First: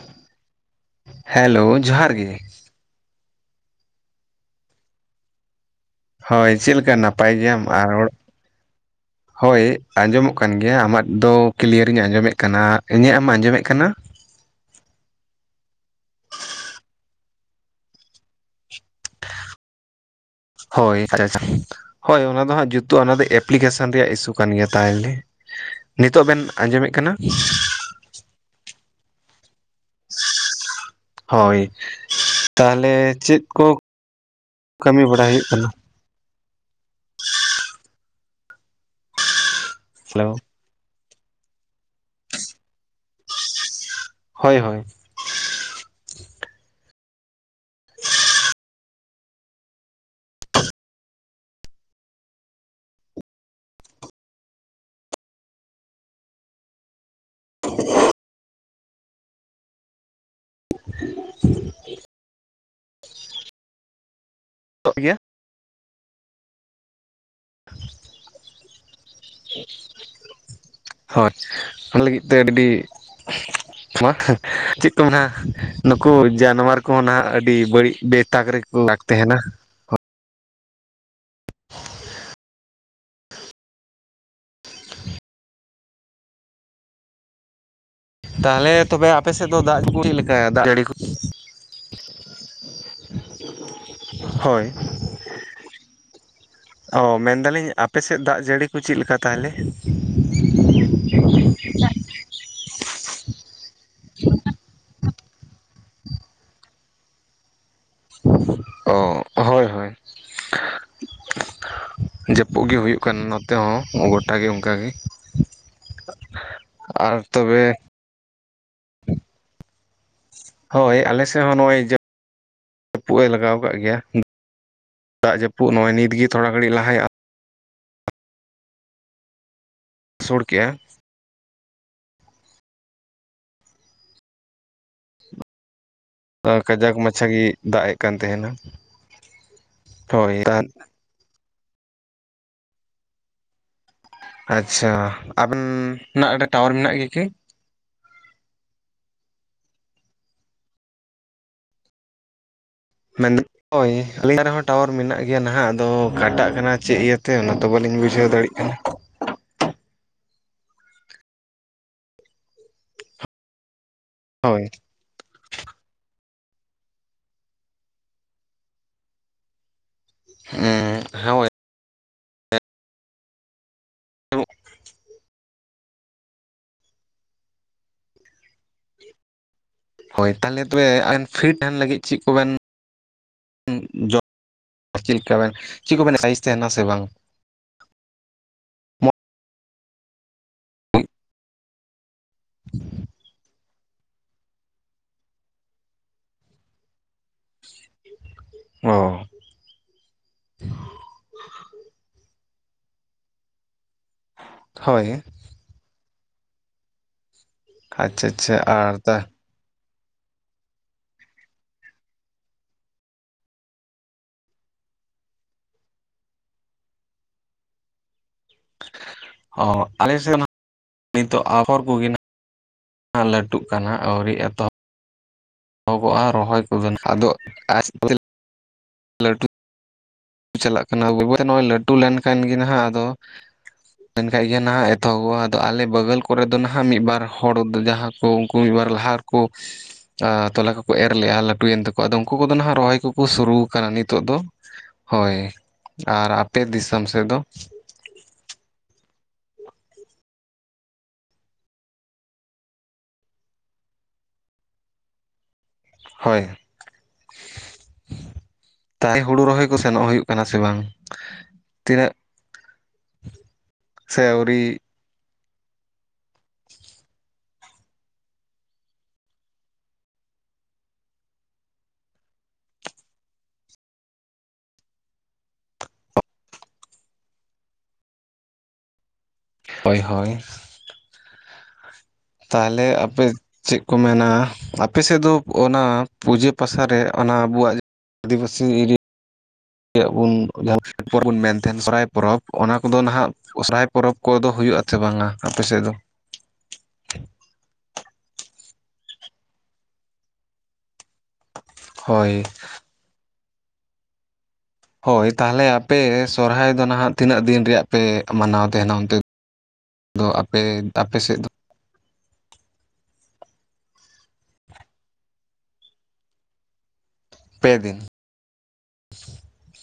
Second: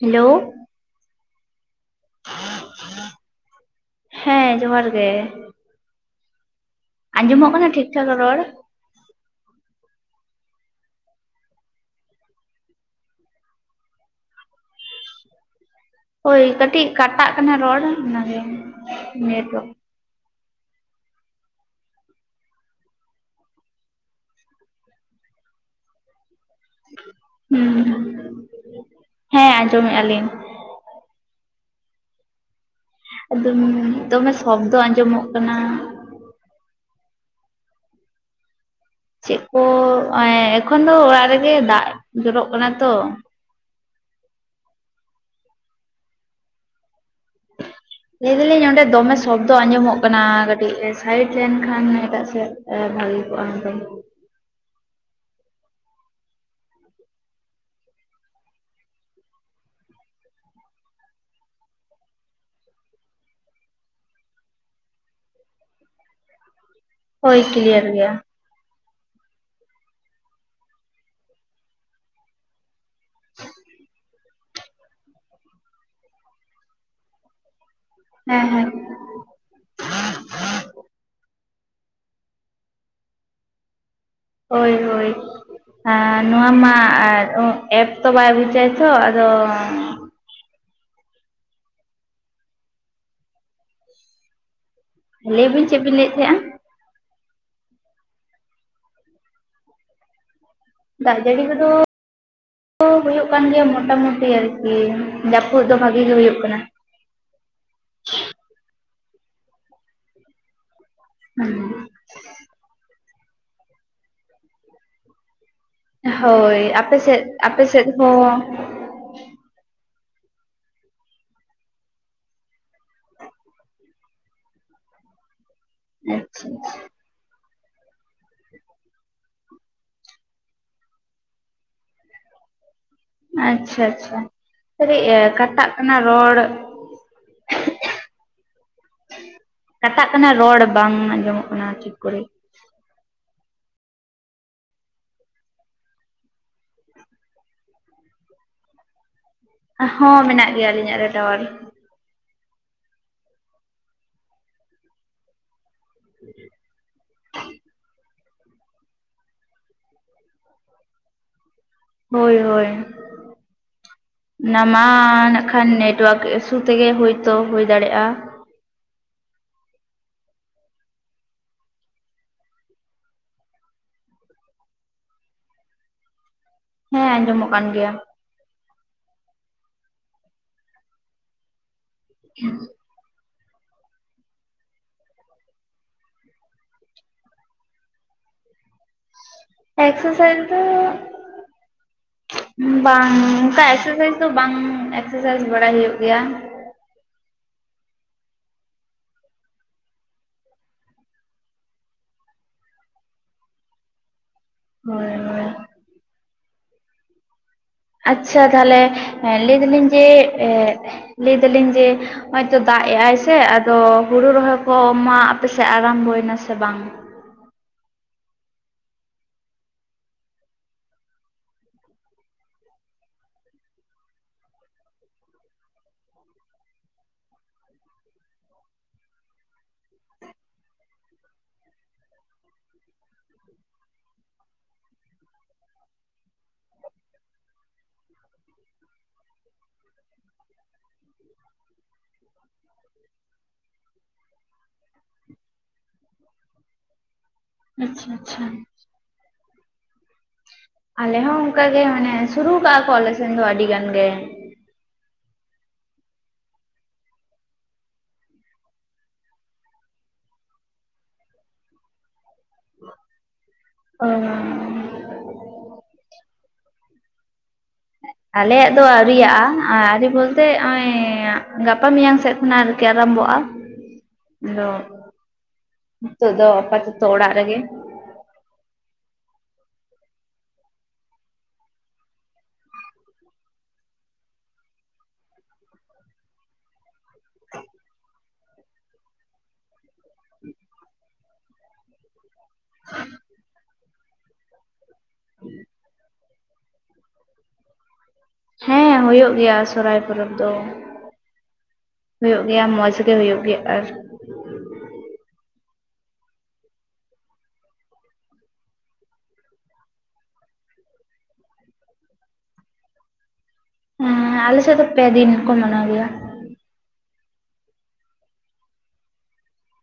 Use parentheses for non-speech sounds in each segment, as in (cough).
Hello hello ᱡᱚᱦᱟᱨ ᱜᱮ, ᱦᱮᱸ ᱡᱚᱦᱟᱨ ᱜᱮ᱾ ᱦᱳᱭ ᱪᱮᱫ ᱞᱮᱠᱟ ᱱᱟᱯᱟᱭ ᱟᱸᱡᱚᱢᱚᱜ ᱜᱮᱭᱟᱢ ᱠᱟᱱᱟ ᱴᱷᱤᱠ ᱟᱨ ᱴᱷᱟᱠ ᱨᱚᱲ, ᱦᱳᱭ ᱟᱸᱡᱚᱢᱚᱜ ᱠᱟᱱ ᱜᱮᱭᱟ ᱟᱢᱟᱜ ᱫᱚ ᱠᱞᱤᱭᱟᱨᱤᱧ ᱟᱸᱡᱚᱢᱮᱜ ᱠᱟᱱᱟ ᱤᱧᱟᱹᱜ ᱮᱢ ᱟᱸᱡᱚᱢᱮᱜ ᱠᱟᱱᱟ᱾ ᱦᱳᱭ ᱠᱟᱹᱴᱤᱡ ᱠᱟᱴᱟᱜ ᱠᱟᱱᱟ ᱨᱚᱲ ᱚᱱᱟᱜᱮ ᱱᱮᱴᱣᱟᱨᱠ, ᱦᱳᱭ (unintelligible) ᱦᱳᱭ ᱚᱱᱟ ᱫᱚ ᱦᱟᱸᱜ ᱡᱩᱛᱩ ᱚᱱᱟ ᱫᱚ ᱮᱯᱞᱤᱠᱮᱥᱚᱱ ᱨᱮᱭᱟᱜ ᱤᱥᱩ ᱠᱟᱱ ᱜᱮᱭᱟ ᱛᱟᱦᱚᱞᱮ᱾ ᱱᱤᱛᱚᱜ ᱵᱮᱱ ᱟᱸᱡᱚᱢᱮᱫ ᱠᱟᱱᱟ, ᱦᱩᱸ ᱦᱮᱸ ᱟᱸᱡᱚᱢᱮᱫᱼᱟ ᱞᱤᱧ᱾ ᱦᱳᱭ ᱛᱟᱦᱞᱮ ᱪᱮᱫ ᱟᱫᱚ ᱠᱚ ᱫᱚᱢᱮ ᱥᱚᱵᱫᱚ ᱠᱟᱹᱢᱤ ᱵᱟᱲᱟ ᱟᱸᱡᱚᱢᱚᱜ ᱦᱩᱭᱩᱜ ᱠᱟᱱᱟ? ᱪᱮᱫ ᱠᱚ ᱦᱮᱞᱳ ᱮᱠᱷᱚᱱ ᱫᱚ ᱚᱲᱟᱜ ᱨᱮᱜᱮ ᱫᱟᱜᱽ ᱡᱚᱨᱚᱜ ᱠᱟᱱᱟ ᱛᱚ᱾ ᱦᱳᱭ ᱦᱳᱭ, ᱞᱟᱹᱭ ᱫᱟᱞᱤᱧ ᱚᱸᱰᱮ ᱫᱚᱢᱮ ᱥᱚᱵᱽᱫᱚ ᱟᱸᱡᱚᱢᱚᱜ ᱠᱟᱱᱟ ᱠᱟᱹᱴᱤᱡ ᱥᱟᱭᱤᱰ ᱞᱮᱱᱠᱷᱟᱱ ᱮᱴᱟᱜ ᱥᱮᱫ ᱵᱷᱟᱜᱤ ᱠᱚᱜᱼᱟ ᱦᱚᱭᱛᱚ᱾ (inaudible) ᱛᱚ ᱤᱭᱟᱹ ᱦᱳᱭ ᱠᱞᱤᱭᱟᱨ ᱜᱮᱭᱟ᱾ ᱦᱳᱭ ᱚᱱᱟ ᱞᱟᱹᱜᱤᱫ ᱛᱮ ᱟᱹᱰᱤ, ᱢᱟ ᱪᱮᱫ ᱠᱚ ᱢᱮᱱᱟ, ᱱᱩᱠᱩ ᱡᱟᱱᱣᱟᱨ ᱠᱚᱦᱚᱸ ᱱᱟᱦᱟᱜ ᱟᱹᱰᱤ ᱵᱟᱹᱲᱤᱡ ᱦᱮᱸ ᱵᱮᱛᱟᱠ ᱦᱮᱸ ᱨᱮᱠᱚ ᱞᱟᱜ ᱛᱟᱦᱮᱱᱟ, ᱦᱳᱭ ᱦᱳᱭ ᱟᱨ ᱱᱚᱣᱟ ᱢᱟ ᱟᱨ ᱚ ᱮᱯ ᱛᱚ ᱵᱟᱭ ᱵᱩᱡᱟᱭ ᱛᱚ ᱟᱫᱚ, ᱦᱮᱸ ᱫᱟᱜ ᱡᱟᱲᱤ ᱠᱩ (inaudible) ᱦᱳᱭ᱾ ᱞᱟᱹᱭᱵᱤᱱ ᱪᱮᱫ ᱵᱤᱱ ᱞᱟᱹᱭᱮᱫ ᱛᱟᱦᱮᱸᱱᱟ, ᱚ ᱢᱮᱱᱫᱟᱞᱤᱧ ᱟᱯᱮᱥᱮᱫ ᱫᱟᱜ ᱡᱟᱹᱲᱤ ᱠᱚ ᱪᱮᱫ ᱞᱮᱠᱟ ᱛᱟᱦᱚᱞᱮ? ᱫᱟᱜᱽ ᱡᱟᱹᱲᱤ ᱠᱚᱫᱚ ᱫᱚ ᱦᱩᱭᱩᱜ ᱠᱟᱱ ᱜᱮᱭᱟ ᱢᱚᱴᱟᱢᱩᱴᱤ ᱟᱨ ᱠᱤ ᱡᱟᱹᱯᱩᱫ ᱫᱚ ᱵᱷᱟᱜᱤ ᱜᱮ ᱦᱩᱭᱩᱜ ᱠᱟᱱᱟ᱾ ᱚ ᱦᱳᱭ ᱦᱳᱭ, ᱦᱮᱸ ᱡᱟᱹᱯᱩᱜᱮ ᱦᱩᱭᱩᱜ ᱠᱟᱱᱟ ᱱᱚᱛᱮ ᱦᱚᱸ ᱜᱚᱴᱟ ᱜᱮ ᱚᱱᱠᱟᱜ ᱜᱮ᱾ ᱦᱳᱭ ᱟᱯᱮ ᱥᱮᱜ ᱟᱨ ᱟᱯᱮ ᱛᱚᱵᱮ ᱥᱮᱜ ᱦᱚᱸ, ᱦᱳᱭ ᱟᱞᱮ ᱥᱮᱫ ᱦᱚᱸ ᱱᱚᱜᱼᱚᱭ ᱡᱟᱹ ᱡᱟᱹᱯᱩᱫ ᱮ ᱞᱟᱜᱟᱣ ᱠᱟᱜ ᱜᱮᱭᱟ᱾ ᱫᱟᱜᱽ ᱡᱟᱹᱯᱩᱫ ᱱᱚᱜᱼᱚᱭ ᱱᱤᱛ ᱜᱮ ᱟᱪᱪᱷᱟ ᱛᱷᱚᱲᱟ ᱜᱷᱟᱹᱲᱤᱡ ᱞᱟᱦᱟᱭᱼᱟ, (inaudible) ᱥᱩᱲ ᱠᱮᱜᱼᱟ᱾ ᱟᱪᱪᱷᱟ ᱟᱪᱪᱷᱟ ᱠᱟᱹᱴᱤᱜ ᱮ ᱠᱟᱴᱟᱜ, ᱚᱱᱟ ᱨᱚᱲ ᱠᱟᱡᱟᱠ ᱢᱟᱪᱷᱟ ᱜᱮᱭ ᱫᱟᱜᱽ ᱮᱜ ᱠᱟᱱ ᱛᱟᱦᱮᱱᱟ᱾ ᱠᱟᱴᱟᱜ ᱠᱟᱱᱟ ᱦᱳᱭ ᱨᱚᱲ ᱵᱟᱝ ᱟᱸᱡᱚᱢᱚᱜ ᱠᱟᱱᱟ ᱴᱷᱤᱠ ᱠᱚ ᱨᱮ, ᱟᱪᱪᱷᱟ ᱟᱵᱮᱱᱻᱱᱟᱜ ᱴᱟᱣᱟᱨ ᱢᱮᱱᱟᱜ ᱜᱮᱭᱟ ᱠᱤ, ᱦᱚᱸ ᱢᱮᱱᱟᱜ ᱜᱮᱭᱟ ᱟᱹᱞᱤᱧ ᱟᱜ ᱨᱮ ᱴᱟᱣᱟᱨ᱾ ᱢᱮᱱ ᱫᱟᱧ ᱦᱚᱭ ᱟᱹᱞᱤᱧ ᱫᱟᱷᱨᱮ ᱦᱚᱸ ᱴᱟᱣᱟᱨ ᱢᱮᱱᱟᱜ ᱜᱮᱭᱟ ᱱᱟᱦᱟᱜ᱾ ᱟᱫᱚ ᱠᱟᱴᱟᱜ ᱠᱟᱱᱟ ᱪᱮᱫ ᱤᱭᱟᱹ ᱛᱮ ᱚᱱᱟ ᱫᱚ ᱵᱟᱹᱞᱤᱧ ᱵᱩᱡᱷᱟᱹᱣ ᱫᱟᱲᱮᱜ ᱠᱟᱱᱟ, ᱦᱳᱭ ᱦᱳᱭ ᱚᱱᱟ ᱦᱳᱭ ᱢᱟ ᱱᱟᱜ ᱠᱷᱟᱱ ᱱᱮᱴ ᱣᱟᱨᱠ ᱮᱥᱩ ᱛᱮᱜᱮ ᱦᱩᱭ ᱛᱚ ᱦᱩᱭ ᱫᱟᱲᱮᱜᱼᱟ᱾ ᱦᱮᱸ ᱦᱳᱭ ᱦᱮᱸ ᱟᱸᱡᱚᱢ ᱚᱜ ᱠᱟᱱ ᱜᱮᱭᱟ᱾ ᱦᱳᱭ ᱛᱟᱦᱞᱮ ᱛᱚᱵᱮ ᱟᱵᱮᱱ ᱯᱷᱤᱴ ᱛᱟᱦᱮᱱ ᱞᱟᱹᱜᱤᱫ ᱪᱮᱫ ᱠᱚ ᱵᱮᱱ (unintelligible) ᱪᱮᱫ ᱞᱮᱠᱟ ᱵᱮᱱ ᱪᱮᱫ ᱠᱚ ᱵᱮᱱ (unintelligible) ᱛᱟᱦᱮᱱᱟ ᱥᱮ ᱵᱟᱝ ᱮᱠᱥᱟᱨ ᱥᱟᱭᱤᱡ ᱫᱚ ᱵᱟᱝ ᱚᱱᱠᱟ ᱮᱠᱥᱟᱨ ᱥᱟᱭᱤᱡ ᱫᱚ ᱵᱟᱝ ᱮᱠᱥᱟᱨ ᱥᱟᱭᱤᱡ ᱵᱟᱲᱟᱭ ᱦᱩᱭᱩᱜ ᱜᱮᱭᱟ᱾ ᱚ ᱦᱳᱭ ᱦᱳᱭ ᱟᱪᱪᱷᱟ ᱛᱟᱦᱞᱮ ᱞᱟᱹᱭ ᱫᱟ ᱞᱤᱧ ᱡᱮ ᱞᱟᱹᱭ ᱫᱟ ᱞᱤᱧ ᱡᱮ ᱦᱚᱭ ᱛᱚ ᱫᱟᱜ ᱮᱜᱟᱭ ᱥᱮ ᱟᱫᱚ ᱦᱳᱲᱳ ᱨᱚᱦᱚᱭ ᱠᱚ ᱢᱟ ᱟᱯᱮ ᱥᱮᱫ ᱟᱨᱟᱢ ᱵᱚᱭ ᱱᱟ ᱥᱮ ᱵᱟᱝ? ᱚ ᱟᱞᱮ ᱥᱮᱫ ᱢᱟ ᱱᱤᱛ ᱦᱚ ᱟᱯᱷᱚᱨ ᱠᱚ ᱦᱩᱭ ᱱᱟ ᱾ ᱞᱟᱹᱴᱩᱜ ᱠᱟᱱᱟ ᱟᱹᱣᱨᱤ ᱮᱛᱚ ᱮᱦᱚᱵᱚᱜᱼᱟ ᱨᱚᱦᱚᱭ ᱠᱚ ᱱᱟᱜ ᱟᱫᱚ (unintelligible) (unintelligible) ᱪᱟᱞᱟᱜ ᱠᱟᱱᱟ ᱵᱟᱹᱭ ᱵᱟᱹᱭ ᱛᱮ ᱞᱟᱹᱴᱩ ᱞᱮᱱ ᱠᱷᱟᱱ ᱜᱮ ᱱᱟᱦᱟᱜ ᱟᱫᱚ (inaudible) ᱞᱮᱱ ᱠᱷᱟᱡ ᱜᱮ ᱱᱟᱦᱟᱜ ᱮᱛᱚᱦᱚᱵ ᱚᱜᱼᱟ᱾ ᱟᱫᱚ ᱟᱞᱮ ᱵᱟᱹᱜᱟᱞ ᱠᱚᱨᱮ ᱫᱚ ᱱᱟᱦᱟᱜ ᱢᱤᱫ ᱵᱟᱨ ᱦᱚᱲ ᱡᱟᱦᱟ ᱠᱚ ᱩᱱᱠᱩ ᱢᱤᱫ ᱵᱟᱨ ᱞᱟᱦᱟ (unintelligible) ᱛᱚᱞᱟ ᱠᱚ ᱠᱚ ᱮᱨ ᱞᱮᱫᱼᱟ᱾ ᱞᱟᱹᱴᱩ ᱭᱮᱱ ᱛᱟᱠᱚ ᱟᱫᱚ ᱩᱱᱠᱩ ᱠᱚ ᱫᱚ ᱱᱟᱦᱟᱜ ᱨᱚᱦᱚᱭ ᱠᱚ ᱠᱚ ᱥᱩᱨᱩ ᱟᱠᱟᱱᱟ ᱱᱤᱛᱚᱜ ᱫᱚ ᱦᱳᱭ ᱟᱨ ᱟᱯᱮ ᱫᱤᱥᱚᱢ ᱥᱮᱫ ᱫᱚ? ᱟᱪᱪᱷᱟ ᱟᱪᱪᱷᱟ ᱟᱞᱮ ᱦᱚᱸ ᱚᱱᱠᱟᱜ ᱜᱮ ᱢᱟᱱᱮ ᱥᱩᱨᱩ ᱠᱟᱜᱼᱟ ᱠᱚ ᱟᱞᱮ ᱥᱮᱱ ᱫᱚ ᱟᱹᱰᱤ ᱜᱟᱱ ᱜᱮ᱾ ᱦᱳᱭ ᱛᱟᱭ ᱦᱩᱲᱩ ᱨᱚᱦᱚᱭ ᱠᱚ ᱥᱮᱱᱚᱜ ᱦᱩᱭᱩᱜ ᱠᱟᱱᱟ ᱥᱮ ᱵᱟᱝ ᱛᱤᱱᱟᱹᱜ (inaudible) ᱥᱮ ᱟᱹᱣᱨᱤ ᱟᱞᱮ ᱭᱟᱜ ᱫᱚ ᱟᱹᱣᱨᱤᱭᱟᱜ-ᱟ ᱟᱹᱨᱤ ᱵᱚᱞ ᱛᱮ ᱦᱚᱜᱼᱚᱭ ᱜᱟᱯᱟ ᱢᱮᱭᱟᱝ ᱥᱮᱫ ᱠᱷᱚᱱᱟᱜ (unintelligible) (unintelligible) ᱟᱨᱟᱢ ᱵᱚᱜᱼᱟ ᱟᱫᱚ ᱱᱤᱛᱚᱜ ᱫᱚ ᱟᱯᱟᱛᱚᱛᱚ ᱚᱲᱟᱜ ᱨᱮ ᱜᱮ᱾ ᱦᱳᱭ ᱦᱳᱭ ᱛᱟᱦᱞᱮ ᱟᱯᱮ ᱪᱮᱫ ᱠᱚ ᱢᱮᱱᱟ ᱟᱯᱮ ᱥᱮᱫ ᱫᱚ ᱚᱱᱟ ᱯᱩᱡᱟᱹ ᱯᱟᱥᱟ ᱨᱮ ᱚᱱᱟ ᱟᱵᱚᱣᱟᱜ ᱟᱫᱤᱵᱟᱹᱥᱤ (unintelligible) ᱡᱟᱦᱟᱸ ᱯᱚᱨᱚᱵ ᱵᱚᱱ ᱢᱮᱱ ᱛᱟᱦᱮᱱᱟ ᱥᱚᱦᱨᱟᱭ ᱯᱚᱨᱚᱵᱽ ᱚᱱᱟ ᱠᱚ ᱫᱚ ᱱᱟᱦᱟᱜ (inaudible) ᱯᱚᱨᱚᱵᱽ ᱠᱚ ᱫᱚ ᱦᱩᱭᱩᱜᱼᱟ ᱥᱮ ᱵᱟᱝ-ᱟ ᱟᱯᱮ ᱥᱮᱫ ᱫᱚ᱾ ᱦᱮᱸ ᱦᱳᱭᱳᱜ ᱜᱮᱭᱟ᱾ ᱥᱚᱨᱦᱟᱭ ᱯᱚᱨᱚᱵᱽ ᱫᱚ ᱦᱳᱭ ᱦᱳᱭᱳᱜ ᱜᱮᱭᱟ᱾ ᱢᱚᱡᱽ ᱛᱮ ᱦᱩᱭᱩᱜ ᱜᱮᱭᱟ ᱟᱨ ᱦᱳᱭ ᱛᱟᱦᱞᱮ ᱟᱯᱮ ᱥᱚᱨᱦᱟᱭ ᱫᱚ ᱱᱟᱸᱜ ᱛᱤᱱᱟᱹᱜ ᱫᱤᱱ ᱨᱮᱭᱟᱜ ᱯᱮ ᱢᱟᱱᱟᱣ ᱛᱟᱦᱮᱱᱟ ᱚᱱᱛᱮ ᱫᱚ ᱫᱚ ᱟᱯᱮ ᱟᱯᱮ ᱥᱮᱫ ᱫᱚ ᱦᱮᱸ ᱟᱞᱮ ᱥᱮᱫ ᱫᱚ ᱯᱮ ᱫᱤᱱ ᱠᱚ ᱢᱟᱱᱟᱣ ᱜᱮᱭᱟ᱾ ᱯᱮ ᱫᱤᱱ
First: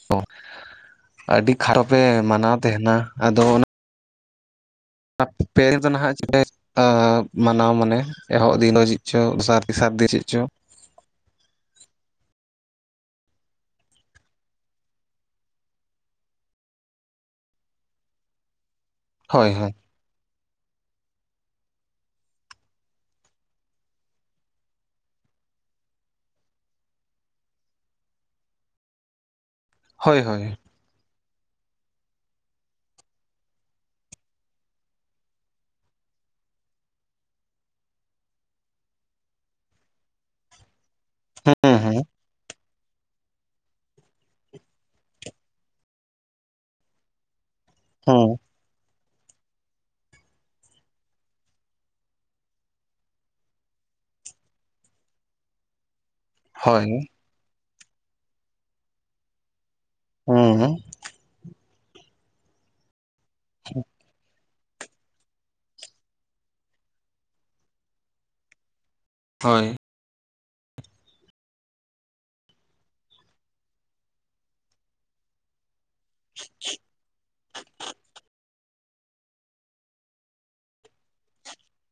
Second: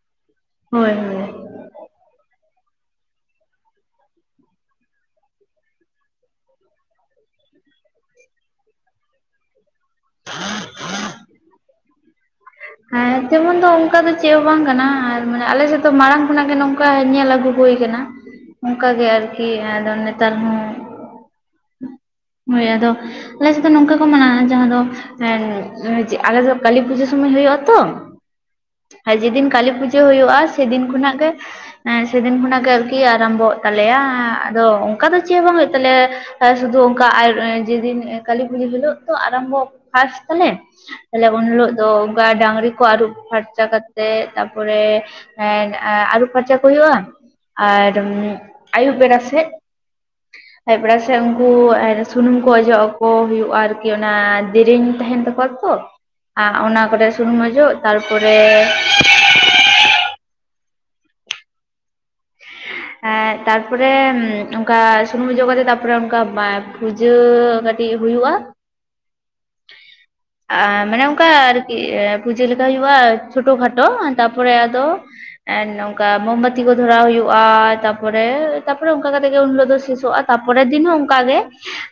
ᱚ ᱦᱳᱭ ᱦᱳᱭ ᱟᱹᱰᱤ ᱠᱷᱟᱨᱟᱯ ᱮ ᱢᱟᱱᱟᱣ ᱛᱟᱦᱮ ᱱᱟ ᱟᱫᱚ ᱯᱮ ᱫᱤᱱ ᱫᱚ ᱱᱟᱦᱟᱜ ᱢᱟᱱᱟᱣ ᱢᱟᱱᱮ ᱮᱦᱚᱵ ᱫᱤᱱ (unintelligible) ᱪᱚ ᱫᱚᱥᱟᱨ ᱛᱮᱥᱟᱨ ᱫᱚ ᱪᱮᱫ ᱪᱚ (inaudible) ᱦᱮᱸ ᱛᱮᱢᱚᱱ ᱫᱚ ᱚᱱᱠᱟ ᱫᱚ ᱪᱮᱫ ᱦᱚᱸ ᱵᱟᱝ ᱠᱟᱱᱟ ᱟᱨ ᱢᱟᱱᱮ ᱟᱞᱮ ᱥᱮᱫ ᱫᱚ ᱢᱟᱲᱟᱝ ᱠᱷᱚᱱᱟᱜ ᱜᱮ ᱱᱚᱝᱠᱟ ᱧᱮᱞ ᱟᱹᱜᱩ ᱦᱳᱭ ᱠᱟᱱᱟ᱾ ᱚᱱᱠᱟ ᱜᱮ ᱟᱨᱠᱤ ᱦᱳᱭ ᱦᱳᱭ ᱟᱫᱚᱼᱼ ᱱᱮᱛᱟᱨ ᱦᱚᱸ ᱦᱳᱭ ᱟᱫᱚ ᱟᱞᱮ ᱥᱮᱫ ᱫᱚ ᱱᱚᱝᱠᱟᱼᱼ ᱢᱟᱱᱟᱣ ᱡᱟᱦᱟᱸ ᱫᱚ ᱟᱞᱮ ᱫᱚ ᱠᱟᱹᱞᱤ ᱯᱩᱡᱟᱹ ᱥᱳᱢᱟᱹᱭ ᱦᱳᱭᱳᱜ-ᱟ ᱛᱚ᱾ ᱟᱨ ᱡᱮᱫᱤᱱ ᱠᱟᱹᱞᱤ ᱯᱩᱡᱟᱹ ᱦᱳᱭ ᱦᱳᱭᱳᱜᱼᱟ ᱦᱳᱭ ᱥᱮᱫᱤᱱ ᱠᱷᱚᱱᱟᱜ ᱜᱮᱼᱼ ᱥᱮᱫᱤᱱ ᱠᱷᱚᱱᱟᱜ ᱜᱮ ᱟᱨᱠᱤ ᱟᱨᱟᱢᱵᱷᱚᱜ ᱛᱟᱞᱮᱭᱟ ᱟᱫᱚ ᱚᱱᱠᱟ ᱫᱚ ᱪᱮᱫ ᱦᱚᱸ ᱵᱟᱝ ᱦᱳᱭᱳᱜ ᱛᱟᱞᱮᱭᱟ᱾ ᱥᱩᱫᱩ ᱚᱱᱠᱟ ᱟᱨ ᱡᱮᱫᱤᱱ ᱠᱟᱹᱞᱤ ᱯᱩᱡᱟᱹ ᱦᱤᱞᱳᱜ᱾ ᱟᱨᱟᱢᱵᱚ ᱯᱷᱟᱥ ᱛᱟᱞᱮ ᱛᱟᱦᱞᱮ ᱩᱱ ᱦᱤᱞᱳᱜ ᱦᱩᱸ ᱫᱚ ᱦᱩᱸ ᱚᱱᱠᱟ ᱰᱟᱺᱝᱨᱤ ᱠᱚ ᱟᱹᱨᱩᱵ ᱯᱷᱟᱨᱼᱼ ᱯᱷᱟᱨᱪᱟ ᱠᱟᱛᱮ ᱛᱟᱨᱯᱚᱨᱮ ᱮ ᱟᱹᱨᱩᱵ ᱯᱷᱟᱨᱪᱟ ᱠᱚ ᱦᱳᱭᱳᱜᱼᱟ᱾ ᱟᱨ ᱦᱩᱸ ᱟᱹᱭᱩᱵ ᱵᱮᱲᱟ ᱥᱮᱫᱼᱼ (unintelligible) ᱥᱮᱫ ᱩᱱᱠᱩ ᱥᱩᱱᱩᱢ ᱠᱚ ᱚᱡᱚᱜ ᱟᱠᱚ ᱦᱩᱭᱩᱜᱼᱟ ᱟᱨᱼᱼ ᱜᱮ ᱚᱱᱟ ᱫᱮᱨᱮᱧ ᱛᱟᱦᱮᱱ ᱛᱟᱠᱚᱣᱟ ᱛᱚ ᱚᱱᱟ ᱦᱳᱭ ᱠᱚᱨᱮᱼᱼ ᱥᱩᱱᱩᱢ ᱚᱡᱚᱜ ᱛᱟᱨ ᱯᱚᱨᱮᱼᱼ ᱦᱩᱸ ᱦᱩᱸ ᱛᱟᱨ ᱯᱚᱨᱮᱼᱼ ᱚᱱᱠᱟ ᱥᱩᱱᱩᱢ ᱚᱡᱚᱜ ᱠᱟᱛᱮ ᱛᱟᱯᱚᱨᱮ ᱚᱱᱠᱟ ᱯᱩᱡᱟᱹ ᱠᱟᱹᱴᱤᱡ ᱦᱩᱭᱩᱜᱼᱟ᱾ ᱦᱳᱭ (unintelligible) ᱟᱨ ᱢᱟᱱᱮ ᱚᱱᱠᱟ ᱟᱨᱠᱤ ᱯᱩᱡᱟᱹ ᱞᱮᱠᱟ ᱦᱩᱭᱩᱜᱼᱟ ᱪᱷᱳᱴᱳ ᱠᱷᱟᱴᱳ ᱛᱟᱨ ᱯᱚᱨᱮ ᱟᱫᱚᱼᱼ ᱮ ᱱᱚᱝᱠᱟ ᱵᱳᱢ ᱵᱟᱹᱛᱤ ᱠᱚ ᱫᱷᱚᱨᱟᱣ ᱦᱩᱭᱩᱜᱼᱟ ᱛᱟᱨ ᱯᱚᱨᱮᱼᱼ ᱛᱟᱯᱚᱨᱮ ᱚᱱᱠᱟ ᱠᱟᱛᱮ ᱜᱮ ᱩᱱ ᱦᱤᱞᱳᱜ ᱫᱚ ᱥᱮᱥᱚᱜᱼᱟ ᱛᱟᱯᱚᱨᱮ ᱫᱤᱱ ᱦᱚᱸ ᱚᱱᱠᱟ ᱜᱮ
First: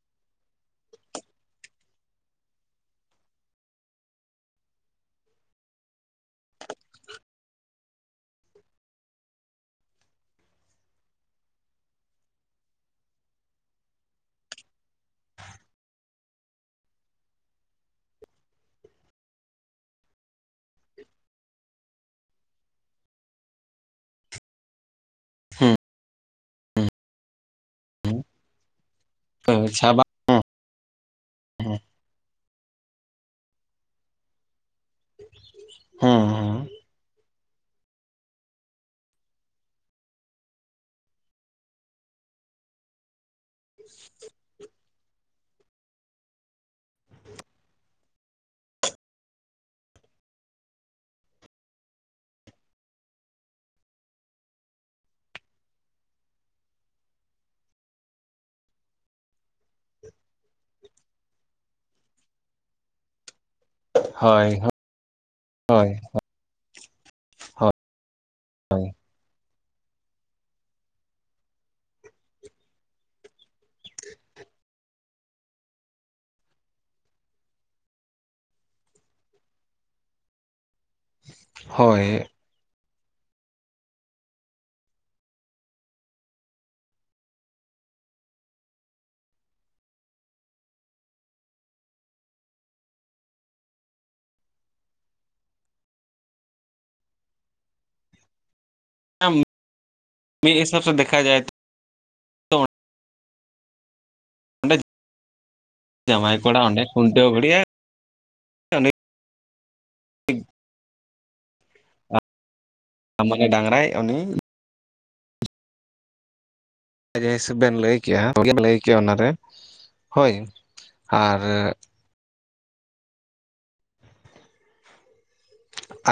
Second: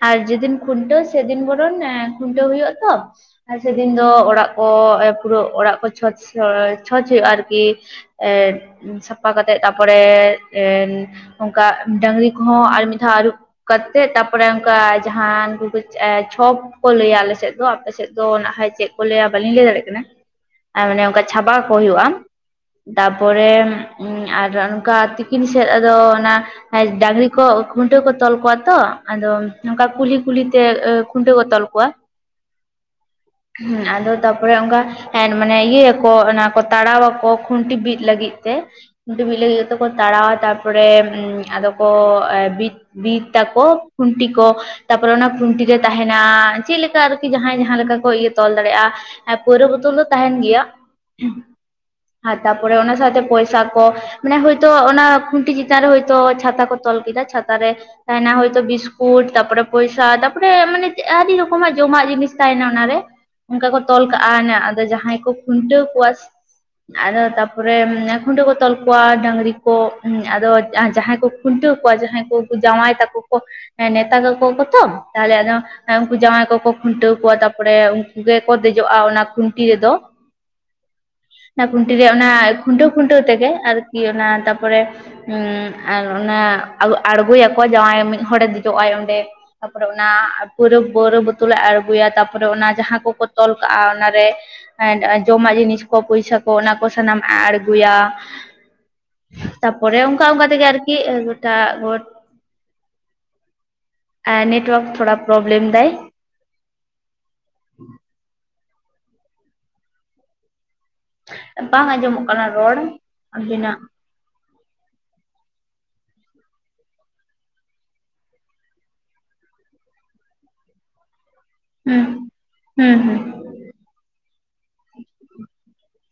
ᱟᱨ ᱡᱮᱫᱤᱱ ᱠᱷᱩᱱᱴᱟᱹᱣ ᱥᱮᱫᱤᱱ ᱵᱚᱨᱚᱱᱼᱼ ᱠᱷᱩᱱᱴᱟᱹᱣ ᱦᱩᱭᱩᱜᱼᱟ ᱛᱚ᱾ ᱟᱨ ᱥᱮᱫᱤᱱ ᱫᱚ ᱚᱲᱟᱜ ᱠᱚ ᱯᱩᱨᱟᱹ ᱚᱲᱟᱜ ᱠᱚ ᱪᱷᱚᱸᱪ ᱪᱷᱚᱸᱪ ᱦᱩᱭᱩᱜᱼᱟ ᱟᱨᱠᱤ, ᱮᱰᱻ ᱥᱟᱯᱷᱟ ᱠᱟᱛᱮ ᱛᱟᱨᱯᱚᱨᱮ ᱚᱝᱠᱟ ᱰᱟᱺᱝᱨᱤ ᱠᱚᱦᱚᱸ ᱟᱨ ᱢᱤᱫ ᱫᱷᱟᱣ ᱟᱹᱨᱩᱵᱼᱼ ᱠᱟᱛᱮᱫ ᱛᱟᱯᱚᱨᱮ ᱚᱱᱠᱟ ᱡᱟᱦᱟᱸ ᱠᱚ ᱪᱷᱚᱯᱼᱼ ᱠᱚ ᱞᱟᱹᱭᱟ ᱟᱞᱮ ᱥᱮᱫ ᱫᱚ ᱟᱯᱮ ᱥᱮᱫ ᱫᱚ ᱱᱟᱦᱟᱡ ᱠᱷᱟᱱ ᱪᱮᱫ ᱠᱚ ᱞᱟᱹᱭᱟ ᱵᱟᱞᱤᱧ ᱞᱟᱹᱭ ᱫᱟᱲᱮᱭᱟᱜ ᱠᱟᱱᱟ᱾ ᱟᱨ ᱢᱟᱱᱮ ᱚᱱᱠᱟ ᱪᱷᱟᱵᱟᱣ ᱠᱚ ᱦᱩᱭᱩᱜᱼᱟ ᱛᱟᱯᱚᱨᱮ ᱟᱨ ᱚᱱᱠᱟᱼᱼ ᱛᱤᱠᱤᱱ ᱥᱮᱫ ᱟᱫᱚ ᱚᱱᱟ ᱰᱟᱺᱝᱨᱤ ᱠᱚ ᱠᱷᱩᱱᱴᱟᱹᱣ ᱠᱚ ᱦᱩᱸ ᱛᱚᱞ ᱠᱚᱣᱟ ᱛᱚ᱾ ᱟᱫᱚ ᱦᱳᱭ ᱱᱚᱝᱠᱟ ᱟᱪᱪᱷᱟ ᱵᱟᱝ ᱠᱩᱞᱦᱤ ᱠᱩᱞᱦᱤ ᱛᱮ ᱠᱷᱩᱱᱴᱟᱹᱣ ᱛᱚᱞ᱾ ᱦᱩᱸ ᱠᱚᱣᱟ ᱟᱫᱚ ᱛᱟᱯᱚᱨᱮ ᱚᱱᱠᱟ ᱢᱟᱱᱮ ᱤᱭᱟᱹᱭᱟᱠᱚ ᱦᱩᱸ ᱚᱱᱟ ᱠᱚᱼᱼ ᱛᱟᱲᱟᱣ ᱟᱠᱚ ᱠᱷᱩᱱᱴᱤ ᱵᱤᱫ ᱞᱟᱹᱜᱤᱫ ᱛᱮ ᱾ ᱠᱷᱩᱱᱴᱤ ᱵᱤᱫ ᱞᱟᱹᱜᱤᱫ ᱛᱮ ᱠᱚ ᱛᱟᱲᱟᱣ-ᱟ ᱛᱟᱨ ᱯᱚᱨᱮ ᱟᱫᱚ ᱠᱚ ᱵᱤᱫᱼᱼ ᱵᱤᱫ ᱛᱟᱠᱚ ᱠᱷᱩᱱᱴᱤ ᱠᱚ ᱛᱟᱯᱚᱨᱮ ᱚᱱᱟ ᱠᱷᱩᱱᱴᱤ ᱜᱮ ᱛᱟᱦᱮᱱᱟ᱾ ᱪᱮᱫ ᱞᱮᱠᱟ ᱟᱨᱠᱤ ᱡᱟᱦᱟᱸᱭ ᱡᱟᱦᱟᱸ ᱞᱮᱠᱟ ᱠᱚ ᱤᱭᱟᱹ ᱛᱚᱞ ᱫᱟᱲᱮᱭᱟᱜᱼᱟ ᱯᱳᱭᱨᱳ ᱵᱳᱛᱚᱞ ᱫᱚ ᱛᱟᱦᱮᱸᱱ ᱜᱮᱭᱟ᱾ ᱦᱩᱸ ᱟᱨ ᱛᱟᱯᱚᱨᱮ ᱚᱱᱟ ᱥᱟᱶᱛᱮ ᱯᱚᱭᱥᱟ ᱠᱚ ᱢᱟᱱᱮ ᱦᱳᱭᱛᱳ ᱚᱱᱟ ᱠᱷᱩᱱᱴᱤ ᱪᱮᱛᱟᱱ ᱨᱮ ᱦᱳᱭᱛᱚ ᱪᱷᱟᱛᱟ ᱠᱚᱼᱼ ᱛᱚᱞ ᱠᱮᱫᱟ ᱪᱷᱟᱛᱟ ᱨᱮ ᱛᱟᱦᱮᱸᱱᱟ ᱦᱚᱭᱛᱳ ᱵᱤᱥᱠᱩᱴ ᱛᱟᱯᱚᱨᱮ ᱯᱚᱭᱥᱟ ᱛᱟᱯᱚᱨᱮ ᱢᱟᱱᱮ ᱟᱹᱰᱤ ᱨᱚᱠᱚᱢᱼᱼ ᱨᱚᱠᱚᱢᱟᱜ ᱡᱚᱢᱟᱜ ᱡᱤᱱᱤᱥ ᱛᱟᱦᱮᱸᱱᱟ ᱚᱱᱟᱨᱮ᱾ ᱚᱱᱠᱟ ᱠᱚ ᱛᱚᱞ ᱦᱳᱭ ᱠᱟᱜᱼᱟ ᱟᱫᱚ ᱡᱟᱦᱟᱸᱭ ᱠᱚ ᱠᱷᱩᱱᱴᱟᱹᱣ ᱦᱳᱭ ᱠᱚᱣᱟ ᱟᱫᱚ ᱛᱟᱯᱚᱨᱮ, ᱠᱷᱩᱱᱴᱟᱹᱣ ᱠᱚ ᱛᱚᱞ ᱦᱳᱭ ᱠᱚᱣᱟ ᱰᱟᱝᱨᱤ᱾ ᱠᱚ ᱟᱫᱚ ᱡᱟᱦᱟᱸᱭ ᱠᱚ ᱠᱷᱩᱱᱴᱟᱹᱣ ᱠᱚᱣᱟ ᱡᱟᱦᱟᱸᱭ ᱠᱚ ᱡᱟᱶᱟᱭ ᱛᱟᱠᱚ ᱠᱚ, ᱦᱮᱹ ᱱᱮᱣᱛᱟ ᱠᱟᱠᱚ ᱠᱚ ᱛᱚ ᱛᱟᱦᱞᱮ ᱟᱫᱚ ᱩᱱᱠᱩ ᱡᱟᱶᱟᱭᱼᱼ ᱠᱚ ᱠᱚ ᱠᱷᱩᱱᱴᱟᱹᱣ ᱠᱚᱣᱟ ᱛᱟᱯᱚᱨᱮ ᱩᱱᱠᱩ ᱜᱮᱠᱚ ᱫᱮᱡᱚᱜᱼᱟ ᱚᱱᱟ ᱠᱷᱩᱱᱴᱤ ᱨᱮᱫᱚ᱾ ᱚᱱᱟ ᱠᱷᱩᱱᱴᱤ ᱦᱳᱭ ᱨᱮᱭᱟᱜ ᱚᱱᱟ ᱠᱷᱩᱱᱴᱟᱹᱣ ᱠᱷᱩᱱᱴᱟᱹᱣ ᱛᱮ ᱜᱮ ᱟᱨᱠᱤ ᱚᱱᱟ ᱛᱟᱯᱚ ᱨᱮ᱾ ᱦᱩᱸ ᱟᱨ ᱚᱱᱟ ᱟᱬᱜᱚᱭ ᱟᱠᱚ ᱡᱟᱶᱟᱭ ᱢᱤᱫ ᱦᱚᱲᱮ ᱫᱮᱡᱚᱜᱼᱟᱭ ᱚᱸᱰᱮ ᱛᱟᱯᱚ ᱨᱮ ᱚᱱᱟ ᱯᱟᱣᱨᱟᱹ ᱵᱳᱛᱳᱞ ᱛᱳᱞᱮ ᱟᱬᱜᱚᱭᱟ ᱛᱟᱯᱚᱨᱮ ᱚᱱᱟ ᱡᱟᱦᱟᱸ ᱠᱚ ᱠᱚ ᱛᱚᱞ ᱠᱟᱜᱼᱟ ᱚᱱᱟ ᱨᱮ ᱡᱚᱢᱟᱜ ᱡᱤᱱᱤᱥ ᱠᱚ ᱯᱚᱭᱥᱟ ᱠᱚ ᱚᱱᱟ ᱠᱚ ᱥᱟᱱᱟᱢ ᱟᱜ ᱟᱬᱜᱩᱭᱟ᱾ ᱛᱟᱯᱚᱨᱮ ᱚᱱᱠᱟ ᱚᱱᱠᱟ ᱛᱮ ᱢᱤᱫ ᱜᱮ ᱦᱤᱥᱟᱹᱵ ᱥᱮ ᱟᱨᱠᱤ ᱫᱮᱠᱷᱟ ᱡᱟᱭ ᱜᱚᱴᱟ ᱜᱚᱴ ᱛᱚ ᱟᱨ ᱱᱮᱴᱣᱚᱨᱠ ᱛᱷᱚᱲᱟ ᱯᱨᱚᱵᱞᱮᱢ ᱫᱟᱭ᱾ ᱡᱟᱢᱟᱭ ᱠᱚᱲᱟ ᱚᱸᱰᱮ ᱠᱷᱩᱱᱴᱟᱹᱣ (unintelligible) (inaudible) ᱩᱱᱤ ᱵᱟᱝ ᱟᱸᱡᱚ ᱢᱚᱜ ᱠᱟᱱᱟ᱾ ᱨᱚᱲ ᱢᱟᱱᱮ ᱟᱵᱤᱱᱟᱜ ᱰᱟᱝᱨᱟᱭ ᱩᱱᱤ ᱡᱮ ᱦᱤᱥᱟᱹᱵ ᱵᱮᱱ ᱞᱟᱹᱭ ᱠᱮᱜ-ᱟ ᱵᱮ ᱞᱟᱹᱭ ᱠᱮᱭᱟ ᱚᱱᱟᱨᱮ ᱦᱳᱭ ᱟᱨ ᱦᱩᱸ ᱦᱩᱸ ᱦᱩᱸ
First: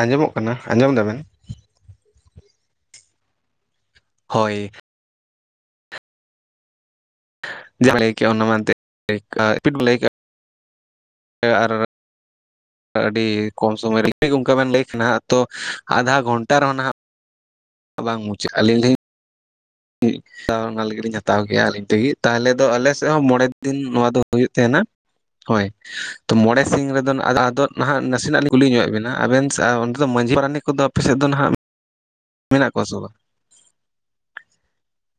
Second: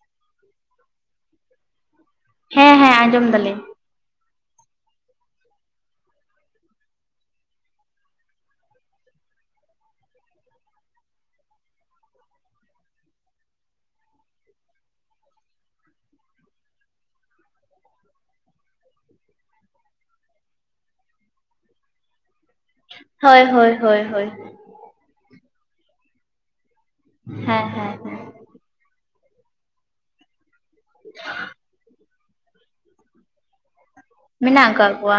ᱟᱸᱡᱚᱢ ᱚᱜ ᱠᱟᱱᱟ ᱟᱸᱡᱚᱢ ᱫᱟᱵᱮᱱ ᱦᱮᱸ ᱦᱮᱸ ᱟᱸᱡᱚᱢ ᱫᱟᱞᱤᱧ ᱦᱳᱭ ᱡᱟᱦᱟ ᱞᱟᱹᱭ ᱠᱮᱜ ᱟ ᱚᱱᱟ ᱮᱱᱛᱮ ᱨᱤᱯᱤᱴ ᱵᱚ ᱞᱟᱹᱭ ᱠᱟᱜ ᱟ ᱟᱨ ᱟᱹᱰᱤ ᱠᱚᱢ ᱥᱚᱢᱚᱭ ᱨᱮ ᱚᱱᱠᱟ ᱵᱮᱱ ᱞᱟᱹᱭ ᱠᱟᱱᱟᱜ ᱛᱚ ᱟᱫᱷᱟ ᱜᱷᱚᱱᱴᱟ ᱨᱮ ᱦᱚᱸ ᱱᱟᱜ ᱵᱟᱝ ᱢᱩᱪᱟᱹᱫ ᱟᱞᱤᱧ ᱞᱤᱧ ᱢᱤᱫ ᱠᱷᱟᱢ ᱚᱱᱟ ᱞᱟᱹᱜᱤᱫ ᱞᱤᱧ ᱦᱟᱛᱟᱣ ᱜᱮᱭᱟ᱾ ᱟᱞᱤᱧ ᱞᱟᱹᱜᱤᱫ ᱛᱟᱦᱚᱞᱮ ᱫᱚ ᱟᱞᱮ ᱥᱮᱫ ᱦᱚᱸ ᱦᱳᱭ ᱢᱚᱬᱮ ᱦᱳᱭ ᱫᱤᱱ ᱦᱳᱭ ᱱᱚᱣᱟ ᱫᱚ ᱦᱳᱭ ᱦᱩᱭᱩᱜ ᱛᱟᱦᱮᱸᱱᱟ᱾ ᱦᱳᱭ ᱛᱚ ᱢᱚᱬᱮ ᱥᱤᱧ ᱨᱮ ᱫᱚ ᱦᱮᱸ ᱟᱫᱚᱜ ᱦᱮᱸ ᱦᱟᱸᱜ ᱦᱮᱸ ᱱᱟᱥᱮ ᱱᱟᱜ ᱞᱤᱧ ᱠᱩᱞᱤ ᱧᱚᱜ ᱮᱫ ᱵᱮᱱᱟ ᱟᱵᱮᱱ ᱥᱮ ᱚᱸᱰᱮ ᱫᱚ ᱢᱟᱹᱡᱷᱤ ᱯᱟᱨᱟᱱᱤᱠ ᱠᱚᱫᱚ ᱟᱯᱮ ᱥᱮᱫ ᱫᱚ ᱦᱟᱸᱜ ᱢᱮᱱᱟᱜ ᱠᱚᱣᱟ ᱥᱮ ᱵᱟᱝ? ᱢᱮᱱᱟᱜ ᱠᱟᱜ ᱠᱚᱣᱟ᱾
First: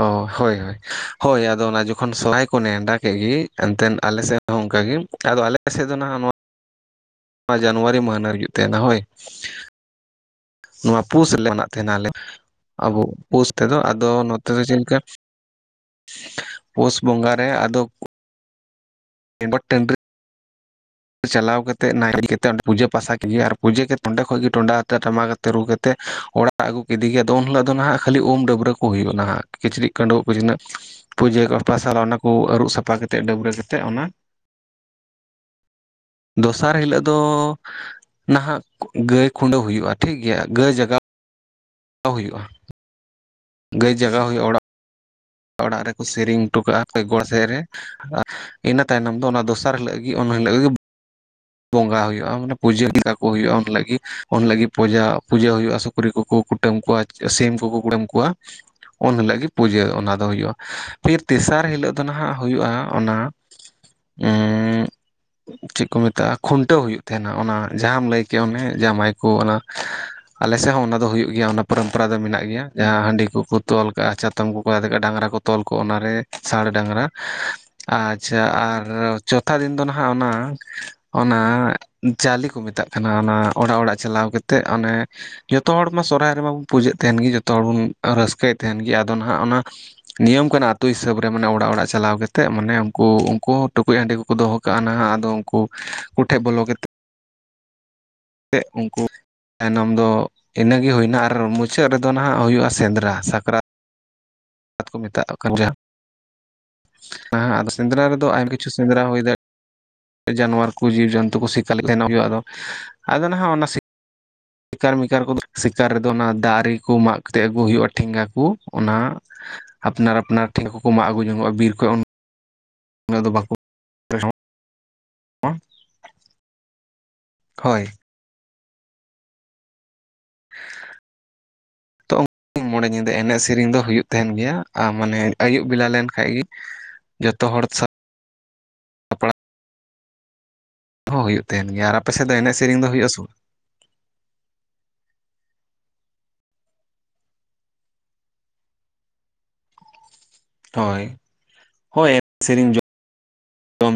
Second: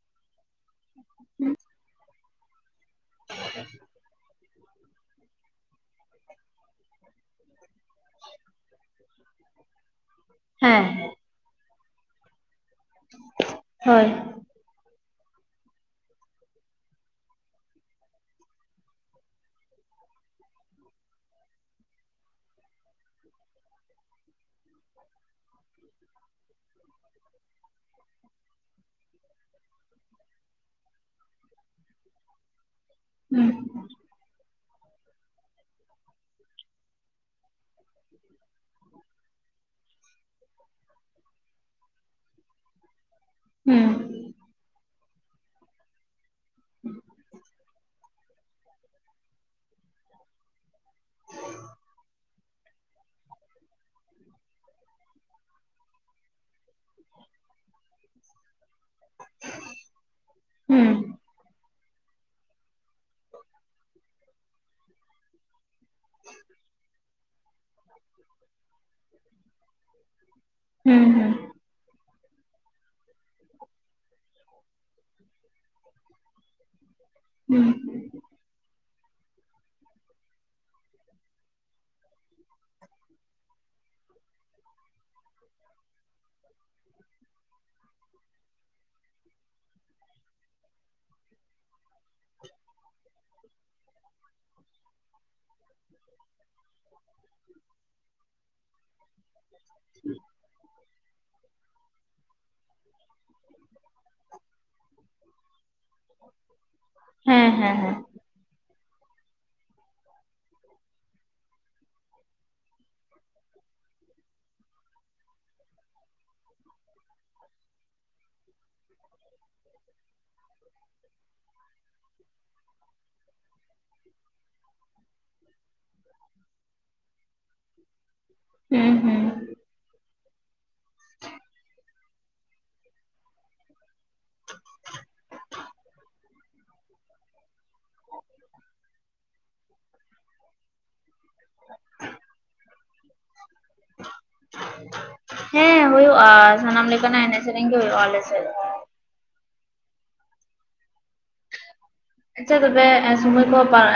ᱚ ᱦᱳᱭ ᱦᱳᱭ ᱦᱳᱭ ᱟᱫᱚ ᱚᱱᱟ ᱡᱚ ᱠᱷᱚᱱ ᱥᱮᱞᱟᱭ ᱠᱚ ᱱᱮᱰᱟ ᱠᱮᱫ ᱜᱮ ᱮᱱᱛᱮᱱ ᱟᱞᱮ ᱥᱮᱫ ᱦᱚᱸ ᱚᱱᱠᱟᱜ ᱜᱮ ᱟᱫᱚ ᱟᱞᱮ ᱥᱮᱫ ᱫᱚ ᱱᱟᱦᱟᱜ ᱱᱚᱣᱟ ᱱᱚᱣᱟ ᱡᱟᱱᱩᱣᱟᱨᱤ ᱢᱟᱹᱦᱱᱟ ᱨᱮ ᱦᱩᱭᱩᱜ ᱛᱟᱦᱮᱱᱟ᱾ ᱦᱳᱭ ᱦᱮᱸ ᱱᱚᱣᱟ ᱯᱩᱥ ᱨᱮᱞᱮ ᱢᱟᱱᱟᱜ ᱛᱟᱦᱮᱱᱟ ᱟᱞᱮ ᱟᱵᱚ ᱯᱩᱥ ᱛᱮ ᱫᱚ ᱦᱳᱭ ᱟᱫᱚ ᱱᱚᱛᱮ ᱫᱚ ᱪᱮᱫ ᱞᱮᱠᱟ ᱯᱳᱥ ᱵᱚᱸᱜᱟ ᱨᱮ ᱟᱫᱚ ᱮᱱᱵᱟᱛ ᱴᱟᱹᱰᱤ ᱪᱟᱞᱟᱣ ᱠᱟᱛᱮ ᱱᱟᱭᱮ ᱠᱟᱛᱮ ᱚᱸᱰᱮ ᱯᱩᱡᱟᱹ ᱯᱟᱥᱟ ᱠᱮᱫ ᱟᱨ ᱯᱩᱡᱟᱹ ᱠᱟᱛᱮᱫ ᱚᱸᱰᱮ ᱠᱷᱚᱱᱚᱡ ᱜᱮ ᱴᱚᱸᱰᱟ ᱠᱟᱛᱮ ᱴᱟᱢᱟᱠ ᱠᱟᱛᱮ ᱨᱩ ᱠᱟᱛᱮ ᱚᱲᱟᱜ ᱚᱲᱟᱜ ᱠᱚ ᱠᱮᱫᱮ ᱭᱟ ᱟᱫᱚ ᱩᱱ ᱦᱤᱞᱳᱜ ᱫᱚ ᱱᱟᱦᱟᱜ ᱠᱷᱟᱹᱞᱤ ᱩᱢ ᱰᱟᱹᱵᱽᱨᱟᱹ ᱠᱚ ᱦᱩᱭᱩᱜᱼᱟ ᱱᱟᱦᱟᱜ ᱠᱤᱪᱨᱤᱡ ᱠᱷᱟᱹᱰᱩ ᱣᱟᱜ ᱪᱤᱱᱟᱜ ᱯᱩᱡᱟᱹ ᱠᱚᱯᱟ ᱥᱟᱞᱟᱜ ᱚᱱᱟ ᱠᱚ ᱟᱹᱨᱩᱵ ᱥᱟᱯᱷᱟ ᱠᱟᱛᱮᱫ ᱰᱟᱹᱵᱽᱨᱟᱹ ᱦᱩᱸ ᱠᱟᱛᱮᱫ ᱚᱱᱟ ᱫᱚᱥᱟᱨ ᱦᱤᱞᱟᱹᱜ ᱫᱚ ᱱᱟᱦᱟᱜ ᱜᱟᱹᱭ ᱠᱷᱩᱰᱟᱹᱣ ᱦᱩᱭᱩᱜᱼᱟ ᱴᱷᱤᱠ ᱜᱮᱭᱟ ᱜᱟᱹᱭ ᱡᱟᱜᱟᱣ ᱦᱟᱛᱟᱣ ᱦᱩᱭᱩᱜᱼᱟ᱾ ᱦᱩᱸ ᱜᱟᱹᱭ ᱡᱟᱜᱟᱣ ᱦᱩᱭᱩᱜᱼᱟ ᱚᱲᱟᱜ ᱚᱲᱟᱜ ᱨᱮ ᱠᱚ ᱥᱮᱨᱮᱧ ᱦᱚᱴᱚ ᱠᱟᱜᱼᱟ ᱯᱮᱜᱚᱲ ᱥᱮᱫ ᱨᱮ ᱤᱱᱟᱹ ᱛᱟᱭ ᱱᱚᱢ ᱫᱚ ᱚᱱᱟ ᱫᱚᱥᱟᱨ ᱦᱤᱞᱳᱜ ᱜᱮ ᱩᱱ ᱦᱤᱞᱳᱜ ᱜᱮ ᱵᱚᱸᱜᱟ ᱦᱩᱭᱩᱜᱼᱟ ᱢᱟᱱᱮ ᱯᱩᱡᱟᱹ ᱞᱮᱠᱟ ᱠᱚ ᱦᱩᱭᱩᱜᱼᱟ ᱤᱱ ᱦᱤᱞᱚᱜ ᱜᱮ ᱤᱱ ᱦᱤᱞᱚᱜ ᱜᱮ ᱯᱚᱡᱟ ᱯᱩᱡᱟᱹ ᱦᱩᱭᱩᱜᱼᱟ ᱥᱩᱠᱨᱤ ᱠᱚ ᱠᱚ ᱠᱩᱴᱟᱹᱢ ᱠᱚᱣᱟ ᱥᱤᱢ ᱠᱚ ᱠᱚ ᱠᱩᱴᱟᱹᱢ ᱠᱚᱣᱟ᱾ ᱩᱱ ᱦᱤᱞᱳᱜ ᱜᱮ ᱯᱩᱡᱟᱹ ᱚᱱᱟ ᱫᱚ ᱦᱩᱭᱩᱜᱼᱟ ᱦᱩᱸ ᱯᱷᱤᱨ ᱛᱮᱥᱟᱨ ᱦᱤᱞᱳᱜ ᱫᱚ᱾ (unintelligible) ᱱᱟᱦᱟᱜ ᱦᱩᱭᱩᱜᱼᱟ᱾ᱚᱱᱟ ᱪᱮᱫ ᱠᱚ ᱢᱮᱛᱟᱜᱼᱟ? ᱠᱷᱩᱱᱴᱟᱹᱣ ᱦᱩᱭᱩᱜ ᱛᱟᱦᱮᱱᱟ ᱚᱱᱟ ᱡᱟᱦᱟᱢ ᱞᱟᱹᱭ ᱠᱮᱜ ᱚᱱᱮ ᱡᱟᱶᱟᱭ ᱠᱚ ᱚᱱᱟ᱾ ᱟᱞᱮ ᱥᱮᱫ ᱦᱚᱸ ᱚᱱᱟ ᱦᱩᱸ ᱫᱚ ᱦᱩᱭᱩᱜ ᱦᱩᱸ ᱜᱮᱭᱟ ᱚᱱᱟ ᱯᱟᱹᱨᱟᱹᱢᱯᱟᱨᱟ ᱫᱚ ᱢᱮᱱᱟᱜ ᱜᱮᱭᱟ ᱡᱟᱦᱟᱸ ᱦᱟᱺᱰᱤ ᱠᱚ ᱠᱚ ᱛᱚᱞ ᱠᱟᱜᱼᱟ ᱪᱟᱛᱚᱢ ᱠᱚ ᱠᱚ ᱞᱟᱫᱮ ᱠᱟᱜ-ᱟ᱾ ᱰᱟᱝᱨᱟ ᱠᱚ (unintelligible) ᱛᱚᱞ ᱠᱚᱜ ᱚᱱᱟ ᱨᱮ ᱥᱟᱬ ᱰᱟᱝᱨᱟ᱾ ᱦᱩᱸ ᱟᱪᱷᱟ ᱟᱨ ᱪᱳᱛᱷᱟ ᱫᱤᱱ ᱫᱚ ᱱᱟᱦᱟᱸᱜ ᱚᱱᱟ᱾ ᱚᱱᱟ ᱡᱟᱞᱤ ᱠᱚ ᱢᱮᱛᱟᱜ ᱛᱟᱦᱮᱱᱟ ᱚᱱᱟ ᱚᱲᱟᱜ ᱚᱲᱟᱜ ᱪᱟᱞᱟᱣ ᱠᱟᱛᱮᱜ ᱚᱱᱮ᱾ ᱡᱚᱛᱚ ᱦᱚᱲ ᱢᱟ ᱥᱚᱨᱦᱟᱭ ᱨᱮᱢᱟ ᱵᱚᱱ ᱯᱩᱡᱟᱹᱜ ᱛᱮᱦᱮᱱ ᱜᱮ ᱡᱚᱛᱚ ᱦᱚᱲ ᱵᱚᱱ ᱨᱟᱹᱥᱠᱟᱹᱭ ᱛᱮᱦᱮᱱ ᱜᱮ ᱟᱫᱚ ᱱᱟᱦᱟᱜ ᱚᱱᱟ᱾ ᱱᱤᱭᱚᱢ ᱠᱟᱱᱟ ᱟᱛᱩ ᱦᱤᱥᱟᱹᱵᱽ ᱨᱮ ᱢᱟᱱᱮ ᱚᱲᱟᱜ ᱚᱲᱟᱜ᱾ ᱪᱟᱞᱟᱣ ᱠᱟᱛᱮᱫ ᱢᱟᱱᱮ ᱩᱱᱠᱩ ᱩᱱᱠᱩ ᱦᱚᱸ ᱴᱩᱠᱩᱡ ᱦᱟᱺᱰᱤ ᱠᱚ ᱠᱚ ᱫᱚᱦᱚ ᱠᱟᱜᱼᱟ ᱱᱟᱦᱟᱸᱜ ᱟᱫᱚ ᱩᱱᱠᱩ ᱠᱩ ᱴᱷᱮᱡ ᱵᱚᱞᱚ ᱠᱟᱛ (unintelligible) ᱩᱱᱠᱩ ᱛᱟᱭᱱᱚᱢ ᱫᱚ ᱤᱱᱟᱹ ᱜᱮ ᱦᱩᱭᱱᱟ ᱟᱨ ᱢᱩᱪᱟᱹᱫ ᱨᱮᱫᱚ ᱱᱟᱦᱟᱸᱜ ᱦᱩᱭᱩᱜᱼᱟ ᱥᱮᱸᱫᱽᱨᱟ, ᱥᱟᱠᱨᱟᱛ᱾ (unintelligible) ᱦᱮᱸ ᱟᱫᱚ ᱥᱮᱸᱫᱽᱨᱟ ᱨᱮᱫᱚ (unintelligible) ᱠᱤᱪᱷᱩ ᱥᱮᱸᱫᱽᱨᱟ ᱦᱩᱭ (unintelligible) ᱡᱟᱱᱣᱟᱨ ᱠᱚ ᱡᱤᱵᱽᱼᱡᱟᱱᱛᱩ ᱠᱚ ᱥᱤᱠᱟ ᱞᱮᱠᱟ ᱦᱩᱭᱩᱜᱼᱟ ᱟᱫᱚ ᱟᱫᱚᱱ ᱱᱟᱦᱟᱸᱜ ᱚᱱᱟ ᱥᱤ᱾ ᱥᱮᱠᱟᱨ ᱢᱮᱠᱟᱨ ᱠᱚ ᱫᱚ ᱥᱮᱠᱟᱨ ᱨᱮ‌ᱫᱚ ᱚᱱᱟ ᱫᱟᱨᱮ ᱠᱚ ᱢᱟᱜ ᱠᱟᱛᱮᱜ ᱟᱹᱜᱩ ᱦᱩᱭᱩᱜᱼᱟ ᱴᱷᱮᱝᱜᱟ ᱠᱚ ᱚᱱᱟ᱾ ᱟᱯᱱᱟᱨ ᱟᱯᱱᱟᱨ ᱴᱷᱮᱱᱜᱟ ᱠᱚ ᱠᱚ ᱢᱟᱜ ᱟᱹᱜᱩ ᱡᱚᱸᱜᱼᱟ ᱵᱤᱨ ᱠᱷᱚᱡ ᱚᱱᱟ᱾ ᱟᱫᱚ ᱵᱟᱠᱚ (unintelligible) ᱦᱳᱭ ᱦᱩᱸ ᱦᱩᱸ (unintelligible) ᱛᱚ ᱢᱚᱬᱮ ᱧᱤᱫᱟᱹ ᱮᱱᱮᱡ ᱥᱮᱨᱮᱧ ᱫᱚ ᱦᱩᱭᱩᱜ ᱛᱮᱦᱮᱱ ᱜᱮᱭᱟ ᱟᱨ ᱢᱟᱱᱮ ᱟᱹᱭᱩᱵ ᱵᱮᱞᱟ ᱞᱮᱱ ᱠᱷᱟᱡ ᱜᱤ᱾ ᱡᱚᱛᱚ ᱦᱚᱲ ᱥᱟᱜ ᱦᱚᱸ ᱦᱩᱭᱩᱜ ᱛᱮᱦᱮᱱ ᱜᱮᱭᱟ ᱟᱨ ᱟᱯᱮ ᱥᱮᱫ ᱫᱚ ᱮᱱᱮᱡ ᱥᱮᱨᱮᱧ ᱫᱚ ᱦᱩᱭᱩᱜᱼᱟ ᱵᱟ ᱦᱮᱸ ᱦᱩᱭᱩᱜᱼᱟ ᱥᱟᱱᱟᱢ ᱞᱮᱠᱟ ᱱᱟᱜ ᱮᱱᱮᱡ ᱥᱮᱨᱮᱧ ᱜᱮ ᱦᱩᱭᱩᱜᱼᱟ ᱟᱞᱮ ᱥᱮᱫ ᱦᱚᱸ᱾ ᱦᱳᱭ ᱦᱳᱭ ᱮᱱᱮᱡ ᱟᱪᱷᱟ ᱥᱮᱨᱮᱧ ᱛᱚᱵᱮ ᱟᱨ ᱥᱚᱢᱚᱭ ᱠᱚ (unintelligible) ᱡᱚᱢ